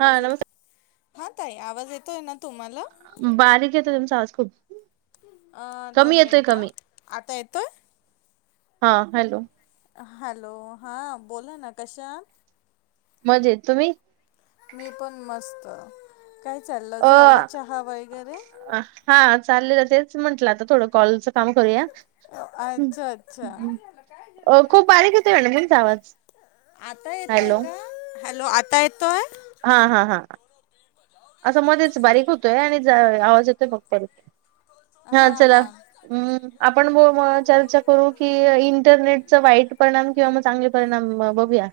हा नमस् येतो हा ताई आवाज येतोय ना तुम्हाला बारीक येतोय त्यांमचा आज खूप अ कमी दोन येतोय मिनिटं कमी आता येतोय हा हॅलो. हॅलो हा बोला ना कशा? मजेत तुम्ही? मी पण मस्त काय चाललं अ झाला चहा वगैरे हा चाललेलं तेच म्हंटलं आता थोडं कॉलच. काम करूया अच्छा अच्छा खूप बारीक येत म्ह म्हून जा आवाज आता येतोय हॅलो का हॅलो आता येतोय. हा हा हा. असा मध्येच बारीक होतोय आणि आवाज येतोय फक् प हो हा चला. हम्. आपण चर्चा करू की इंटरनेटचा वाईट परिणाम किंवा मग चांगले परिणाम बघूया.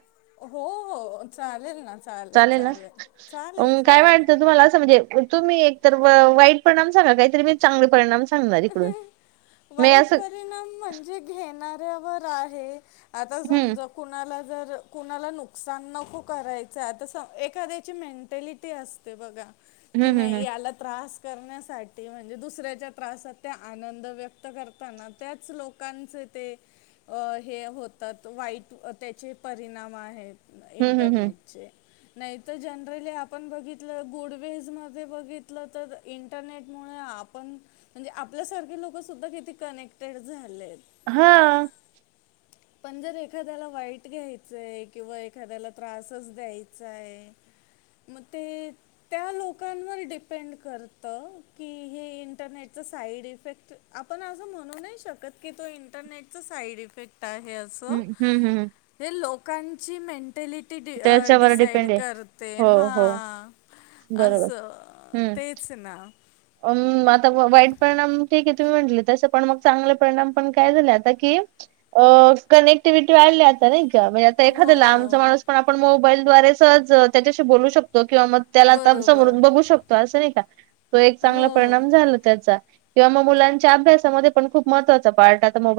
हो हो चालेल ना चालेल चालेल चालेल चालेल. तुमलाजे तुम्ही एक तर वाईट परिणाम सांगा काहीतरी मी चांगले परिणामां. वारीकडून म वाईट असं. परिणाम म्हणजे घेणाऱ्यावर आहे आता हम्म समजा. कुणाला जर कुणाला नुकसान नको करायचं आहे तर स एखाद्याची मेंटॅलिटी असते. ब की हम्म हम्म नाही हम्म या त्र करण्यासाठी म्हणजे दुसऱ्या त्रासात त्या आनंद व्यक्त करताना त्याच लोकांचे ते हे होतात वाईट त्याचे परिणाम आहेत. हम्म हम्म हम्म. इंटरनेटचे. नाही तर, जनरली आपण बघितलं गुडवेज मध्ये बघितलं तर इ इंरनेट मुळे आपण म्हणजे आपल्या सारखे लोक सुद्धा किती कनेक्टेड झालेत. हा. पण, जर एखाद्याला वाईट घ्यायचंय किंवा एखाद्याला त्रासच द्यायचाय मग ते त्या लोकांवर डिपेंड करत की, हे इंटरनेट साईड इफेक्ट आपण असं म्हणू नाही शकत की, तो इंटरनेटचा साईड इफेक्ट आहे असं हम्म हम्म हम्म हम्म. हे लोकांची मेंटॅलिटी त्याच्यावर डिसाइड डिपेंड आहे करते, हो हा हो बरोबर असं ते चं ना, अम्म, आता वाईट परिणाम ठीक येत. ते म्हटलं तसे पण मग, चांगले परिणाम पण काय झाले आता की अ कनेक्टिव्हिटी वाढली आता नाही का, म्हणजे आता हो एखाद्याला लांबचा माणूस पण आपण मोबाईलद्वारे सहज त्याच्याशी बोलू शकतो, किंवा मग त्याला आता बरोबर समोरून बघू शकतो, असं नाही का? तो एक चांगला हो परिणाम झाला त्याचा किंवा म मुलांच्या अभ्यासा मध्ये पण, खुप महत्वाचा पार्ट आता मो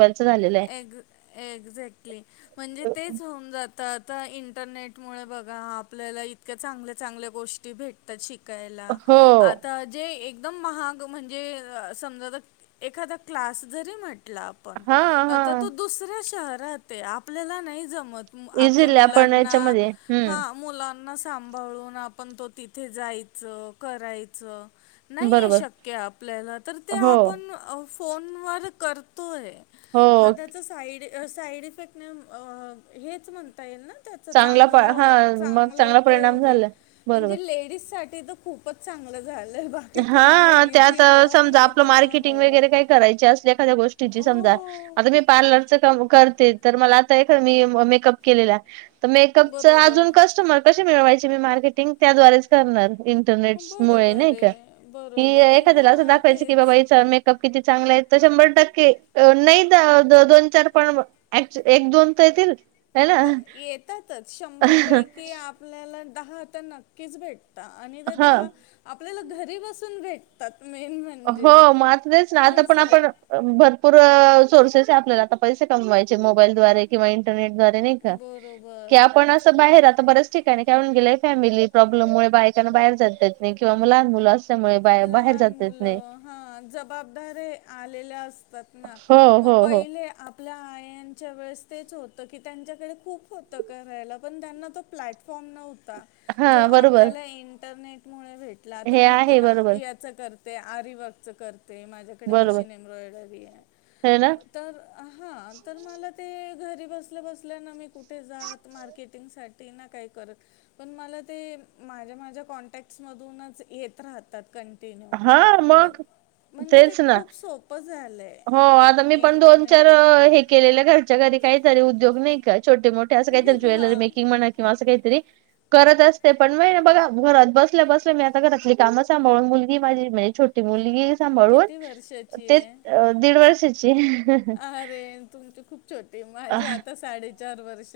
एक- एक्झॅक्टली म्हणजे तेच होऊन जात. तर आता इंटरनेटमुळे बघा आपल्याला इतक्या चांगल्या चांगल्या गोष्टी भेटत तात अ, शिकायला हो आता जे एक एकदम महाग म्हणजे समजा तर, एखादा क्लास जरी म्हटला आपण हा हा आता तो दुसऱ्या शहरात आहे, आपल्याला नाही जमत. आपल्या इझिली आपण मुलांना याच्यामध्ये हा हम्म मुलां ना सांभाळून आपण तो तिथे जायच करायचं. नाही आहे बरोबर शक्य आपल्याला तर, ते हो आपण फोनवर करतो आहे. हो हा, त्याचा साईड -साईड इफेक्टने हेच म्हणता येईल ना. त्याचा प चांगला हा मग -चांगला परिणाम उपयोग आहे, झाला बरोबर म्हणजे लेडीज साठी तर खूप. खुपचं चांगलं झालंय बा. हा, त्यात समजा आपलं तर ना मार्केटिंग हो वगैरे काही करायची असेल एखाद्या गोष्टीची समजा हो आता मी पार्लरच काम करते तर मला आता एक मी मेकअप केलेला तर, मेकअपच बरोबर अजून कस्टमर कशी मिळवायचे मी मार्केटिंग त्याद्वारेच करणार इंटरनेट मुळेचं बरोबर नाही का? आहे ही बरोबर आहे एखाद्याला असं हां दाखवायचं की बाबा तेच हिचा म क- किती चांगला आहे तर, शंभर टक्के नाही दोन चार पण एक दोन तर येतील. है ना ब येतातच शंभर पैकी आपल्याला दहा तर, नक्कीच भेट तात आणि ते हा दहा आपल्याला घरी बसून भेटतात मेन म्हणजे. हो म आता तेचं ना, आता पण असं आपण भरपूर सोर्सेस आहे, आपल्याला आता पैसे कमवायचे मोबाईल द्वारे किंवा इंटरनेटद्वारे. नाही का, की बरोबर पण असं बाहेर आता बऱ्याच ठिकाणी काय होवून गेलयं, फॅमिली प्रॉब्लेम मुळे बायकांना बाहेर जातात येत नाहीत किंवा लहान मुलं अस तील त्यामुळे बा- बाहेरा जा हॅलो! हा जबाबदाऱ्या आलेल्या असतात ना, हो मग हो हो पहिले आप आपल्या आईंच्या वेळेस तेच होतं की, त्यांच्याकडे खूप होतं करायला पण त्यांना तो प्लॅटफॉर्म नव्हता. हा जो बरोबर आपल्याला इंटरनेट मुळे भेटला तर, हे मी आहे पण बरोबर ह्याच करते आरीवर्कच करते, माझ्याकडे बरोबर मशीन आहे एम्ब्रॉयडोरी हाय. हे ना तर, हा तर मला ते घरी बसल्या बसल्या ना मी कुठे जात मार्केटिंग साठी ते ना काही करत, पण मला ते माझ्या-माझ्या कॉन्टॅक्टस मधूनच येत राहत. तात कण हा मग. ते तेच ना खूप सोपं झालं हो आता मी आहे पण दोन-चार इंटरनेटमुळे हे. केलेल्या घरच्या घरी काहीतरी उद्योग नाही का छोटे मोठे असं काहीतरी ज्वेलरी हां मेकिंग म्हणा किंवा असं काहीतरी करत असते पण महि ना बघा घरात बसलं बसलं मी आता घरातली कामं सांभाळून मुली माझी म्हणजे छोटी मुलगी सांभाळून किती वर्षाची ते आहे दीड वर्षाची अरे तुमची खूप छोटी माझी आता साडेचार वर्ष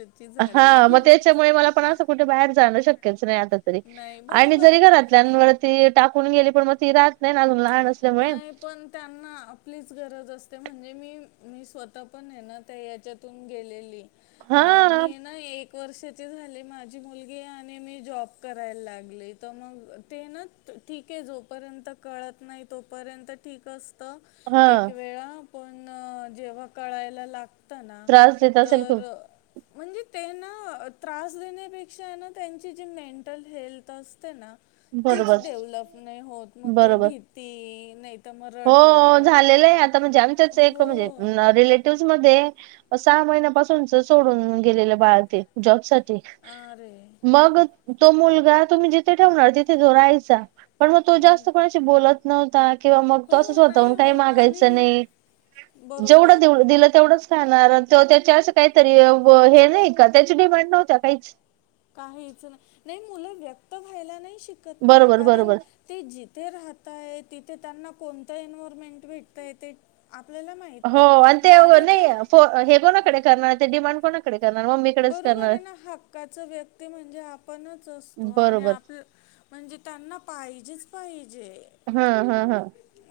हा मग त्याच्यामुळे मला पण असं कुठे बाहेर जाणं शक्यच नाही आता तरी नाही आणि बरोबर जरी आहे घरात आपवरती टाकून गेली पण मग ती राहत नाही ना अजून लहानच नाही. पण त्यांना आपलीच गरज असते म्हणजे मी मी स्वतः पण आहे ना त्या याच्यात गेलेली. हा मी ना एक एक वर्षाची झाली माझी मुलगी आणि मी जॉब करायला लागली. तर मग ते ना ठीक आहे जोपर्यंत कळत नाही. तोपर्यंत ठीक असत हा एक वेळा. पण जेव्हा कळायला लाग असना त्रास देत असेल खूप तर. म्हणजे त्यांना त्रास देण्यापेक्षा ना त्यांची जी मेंटल हेल्थ असते ना तीच बरोबर डेव्हलप नाही होत मग ते बरोबर भीती नाही तर मग हो रडरड झालेलं आहे आता म्हणजे आमच्याच एक हो म्हणजे रिलेटिव्हस मध्ये सहा महिन्यापासूनच सोडून गेलेलं बाळ ते जॉब साठी आरे. मग तो मुलगा तुम्ही जिथे ठेवणार तिथे रायचा पण मग तो जास्त कोणाशी बोलत नवता किंवा म तो हो असं नाही स्वतःहून काही होत आणि मागायचं नाही. जेवढं बरोबर दिलं तेवढंच णार त त्याच्या असं काहीतरी हे नाही का त्याच्या डिमांड नव्हत्या काहीच काहीच नाही. नाही मुलं व्यक्त व्हायला नाही शिकत ना बरोबर कारण बरोबर ते जिथे राहतय तिथे त्यांना कोणतं एन्वरमेंट भेटतय ते आपल्याला माहि हो आणि ते नाही हे कोणाकडे करणार ते डिमांड कोणाकडे करणार मग म बरोबर आहे ना हक्काच व्यक्ती म्हणजे आपणच असतो. आणि बरोबर आपलं म्हणजे त्यांना पाहिजेच पाहिजे. हा हा हा.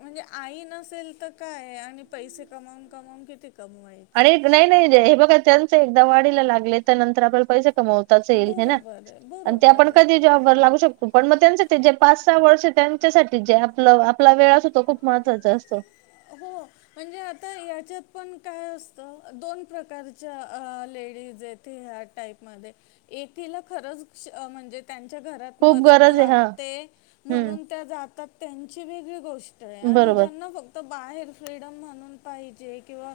म्हणजे आई नसेल तर काय आणि पैसे कमावून कमावून किती कमवाय. आणि नाही नाही हे बघा त्यांच एकदा वाढीला लागले तर नंतर आपण पैसे कमावतो. बरोबर आहे बरोबर आपण क आहे लाू शकतो पण मग त्यां जे पाच सहा वर्ष त्यांच्यासाठी जे आपलं आपला वेळ अस होतो खूप महत्वाचं असतं. हो. म्हणजे आता याच्यात पण काय असतं दोन प्रकारच्या लेडीज येथे ह्या टाईप मध्ये एकीला खरच म्हणजे त्यांच्या घरात खूप मदत गरज आहे हा लागते हम्म म्हणून त्या जातात त्यांची वेगळी गोष्ट आणि बरोबर ज्यांना फक्त बाहेर फ्रीडम म्हणून पाहिजे किंवा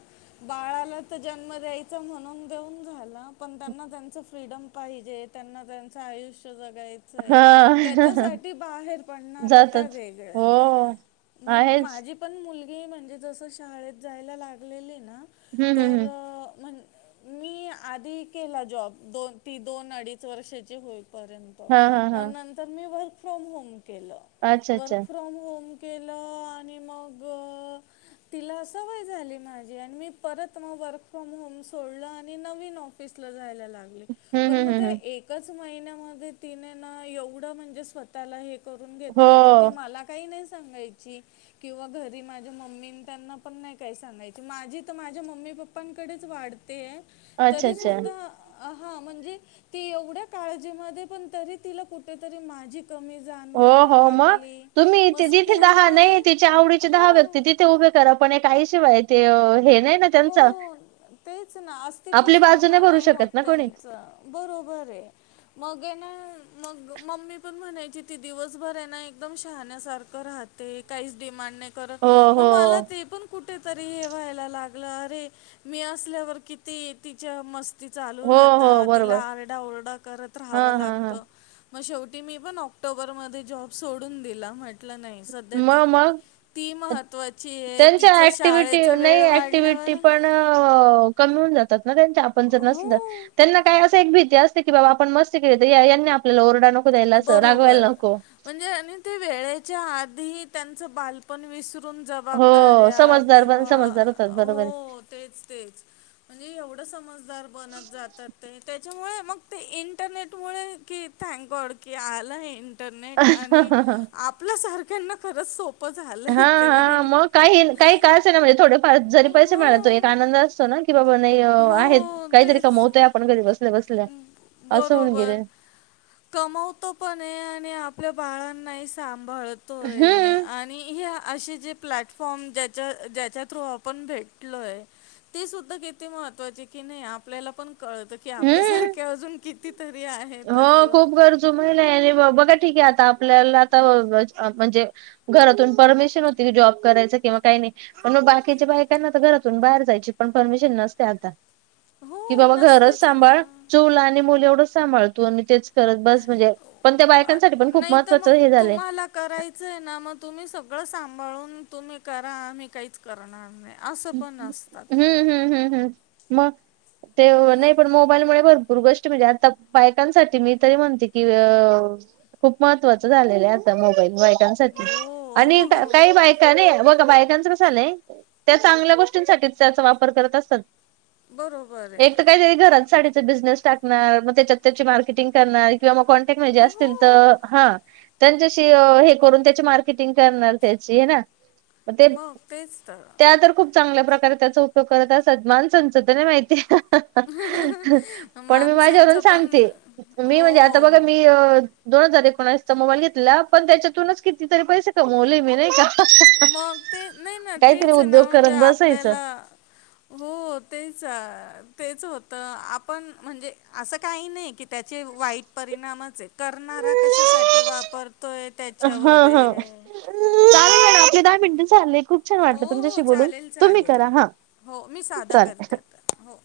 बाळाला तर जन्म द्यायचा म्हणून देऊन घाला. पण त्यांना त्यांचं फ्रीडम पाहिजे त्यांना त्यांचं आयुष्य जगाय हा त्याच्यासाठी बाहेर पडणाऱ्या त्या जातात वेगळ्या हो मग आहेच माझी पण मुलगी म्हणजे जसं शाळेत जायला लागलेली ना हम्म हम्म तर हम्म म्हज मी आधी केला जॉब दोन ती दोन अडीच वर्षाची होईपर्यंत हा हा ग हा नंतर मी वर्क फ्रॉम होम केलं. अच्छा अच्छा वर्क फ्रॉम होम. केलं आणि मग तिला सवय झाली माझी आणि मी परत मग वर्क फ्रॉम होम सोडलं आणि नवीन पिसलं जायला लागत. हम्म ण हम्म मग हम्म हम्म. एकच महिन्या मध्ये तिने न एवढं म्हणजे [inaudible] हो किंवा घरी माझ्या मम्मी त्यांना पण नाही काही सांगायची माझी तर माझ्या मम्मी पप्पा आपांकडेच वाढतेय अच्छा तरी अच्छा सुद्धा हा म्हणजे ती एवढ्या काळजीमध्ये पण तरी तिला कुठेतरी माझी क हो जाणवा हो ला. मग तुम्ही इथे जिथे दहा नाही ति आवडीचे दहा व्यक्ती तिथे उभे करा पण काहीशिवाय ते नाही. ना हो त्यांचा तेच ना आपली अस्तित्वच बाजू पूर्ण भरू नाही होत शकत ना कोणी त्यांचं बरोबर आहे. मगे ना मग मम्मी पण म्हणायची ती दिवसभर आहे ना एकदम शहाण्यासारखं राहत. ते काहीच डिमांड नाही कर हो हो मग मला ते पण कुठेतरी हेवा्हायला लाग. अरे मी असल्यावर किती तिच्या मस्त. त चालू हो हो राहता तिला बरोबर आरडा ओरडा करत हा राहावं हा लागत. हा मग शेवटी मी पण ऑक्टोबरमध्येध्ये जॉब सोडून दिला म्हटलं नाही स मग मग ती महत्त्वाची आहे तिच शाळेचा वेळ वाढ. टिटी पण कमी होऊन जातात ना त्यांच्या आपण जर हो नसल. त्यांना काय असं एक भीती असते की बाबा आपण मस्त केली तर आपल्याला रडा नको. द्यायला असं बरोबर रागवायला नको म्हणजे आणि ते वेळेच्या आधी त्यांच बालपण विसर ून हो जबाबदाऱ्या समजदार पण किंवा समजदार होतात बरोबर हो तेच तेच म्हणजे एवढं समजदार बनत जातात ते त्याच्यामुळे मग ते इंटरनेटमुळे की थँक गॉड की आलं इंटरनेट आणि आहे आपल्यासारख्यांना खरंच सोप. हा हा मग काही काही काळच आहे ना म्हणजे थोडेफार जरी पैसे मिळातो हो एक आनंद असतो ना. की बाबा नाही आहेत हो काहीतरी तेच कमवतय आपण घरी बसतो. बरोबर. कमवतो पण आणि आपल्या बाळांना सांभाळत. तोय हम्म आणि हे असे जे प्लॅटफॉर्म ज्याच्या ज्याच्या थ्रू आपण भेटलोय. ते सुद्धा किती महत्वाचे कि नाही आपल्याला पण कळत की हम्म आपल्यासारखे अजून किती? तरी आहे हो खूप गरजू महिला आणि बघा ठीक आहे आता आपल्याला आता म्हणजे घरातून परमिशन होती की जॉब करायच किंवा काही नाही पण मग बाकीच्या बायकां ना तर घरातून बाहेर जायची पण परमिशन नसते आता हो, की बाबा घरच नसतेच ना. सांभाळ चूल आणि मुलं एवढंच सांभाळ तु आणि तेच खत बस म्, हणजे पण त्या आ- बायकांसाठी पण खूप नाही तर महत्त्वाचं मग हे झालं तुम्हाला करायचं आहे ना मग तुम्ही सगळं सांभाळून तुम्ही करा आम्ही काहीच करणार नाही असं पण हम्म असतात. हम्म हम्म हम् मग ते मग नाही पण म मोबाईलमुळे भरपूर गोष्ट म्हणजे आता बायकांसाठी मी तरी म्हणते की खूप महत्वाचं झाले आहे आता मोबाईल वाईट आणि हो. काही बायका नाही बघ बायकांच कसं आलंय त्या चांगल्या गोष्टींसाठी त्याचा वापर करत असतात बरोबर एक तर आहे काहीतरी घरात साडीचा बिझनेस टाकणार मग त्याच्यात त्या मार्केटिंगणार किंवा मग कॉन्टॅक्टजे अस अस तर हो. हा. त्यांच्याशी हे करून त्याची मार्केटिंग करणार त्याची ह ना. मग तेच तरर त्या तर खूप चांगल्या प्रकारे त्याचा उपयोग करत असातमान संसोध नाही माहिती पण मी माझ्यावरून माणसांचं सांगते पण मी हो. म्हणजे आता बघा मी दोन हजार एकोणसचा मोबाईल घेतला पण त्याच्यातूनच कितीतरी पैसे कमवले मी नाही का मग ते नाही ना काहीतरी तेच आहे उद्योग ना म्हणजे करत बसायचं. आपल्याला हो तेच तेच होतं आपण म्हणजे असं काही नाही की त्याचे वाईट परिणामच आहे करणारा कशासाठी वापरतोय त्याच्यावर चा आपले दहा मिनिटं झाले, खूप छान हो, वाटलं हो. तुमच्याशी बोलून चालेल, तुम्ही चालेल. करा हा हो, मी साधा चालेल. करते हो!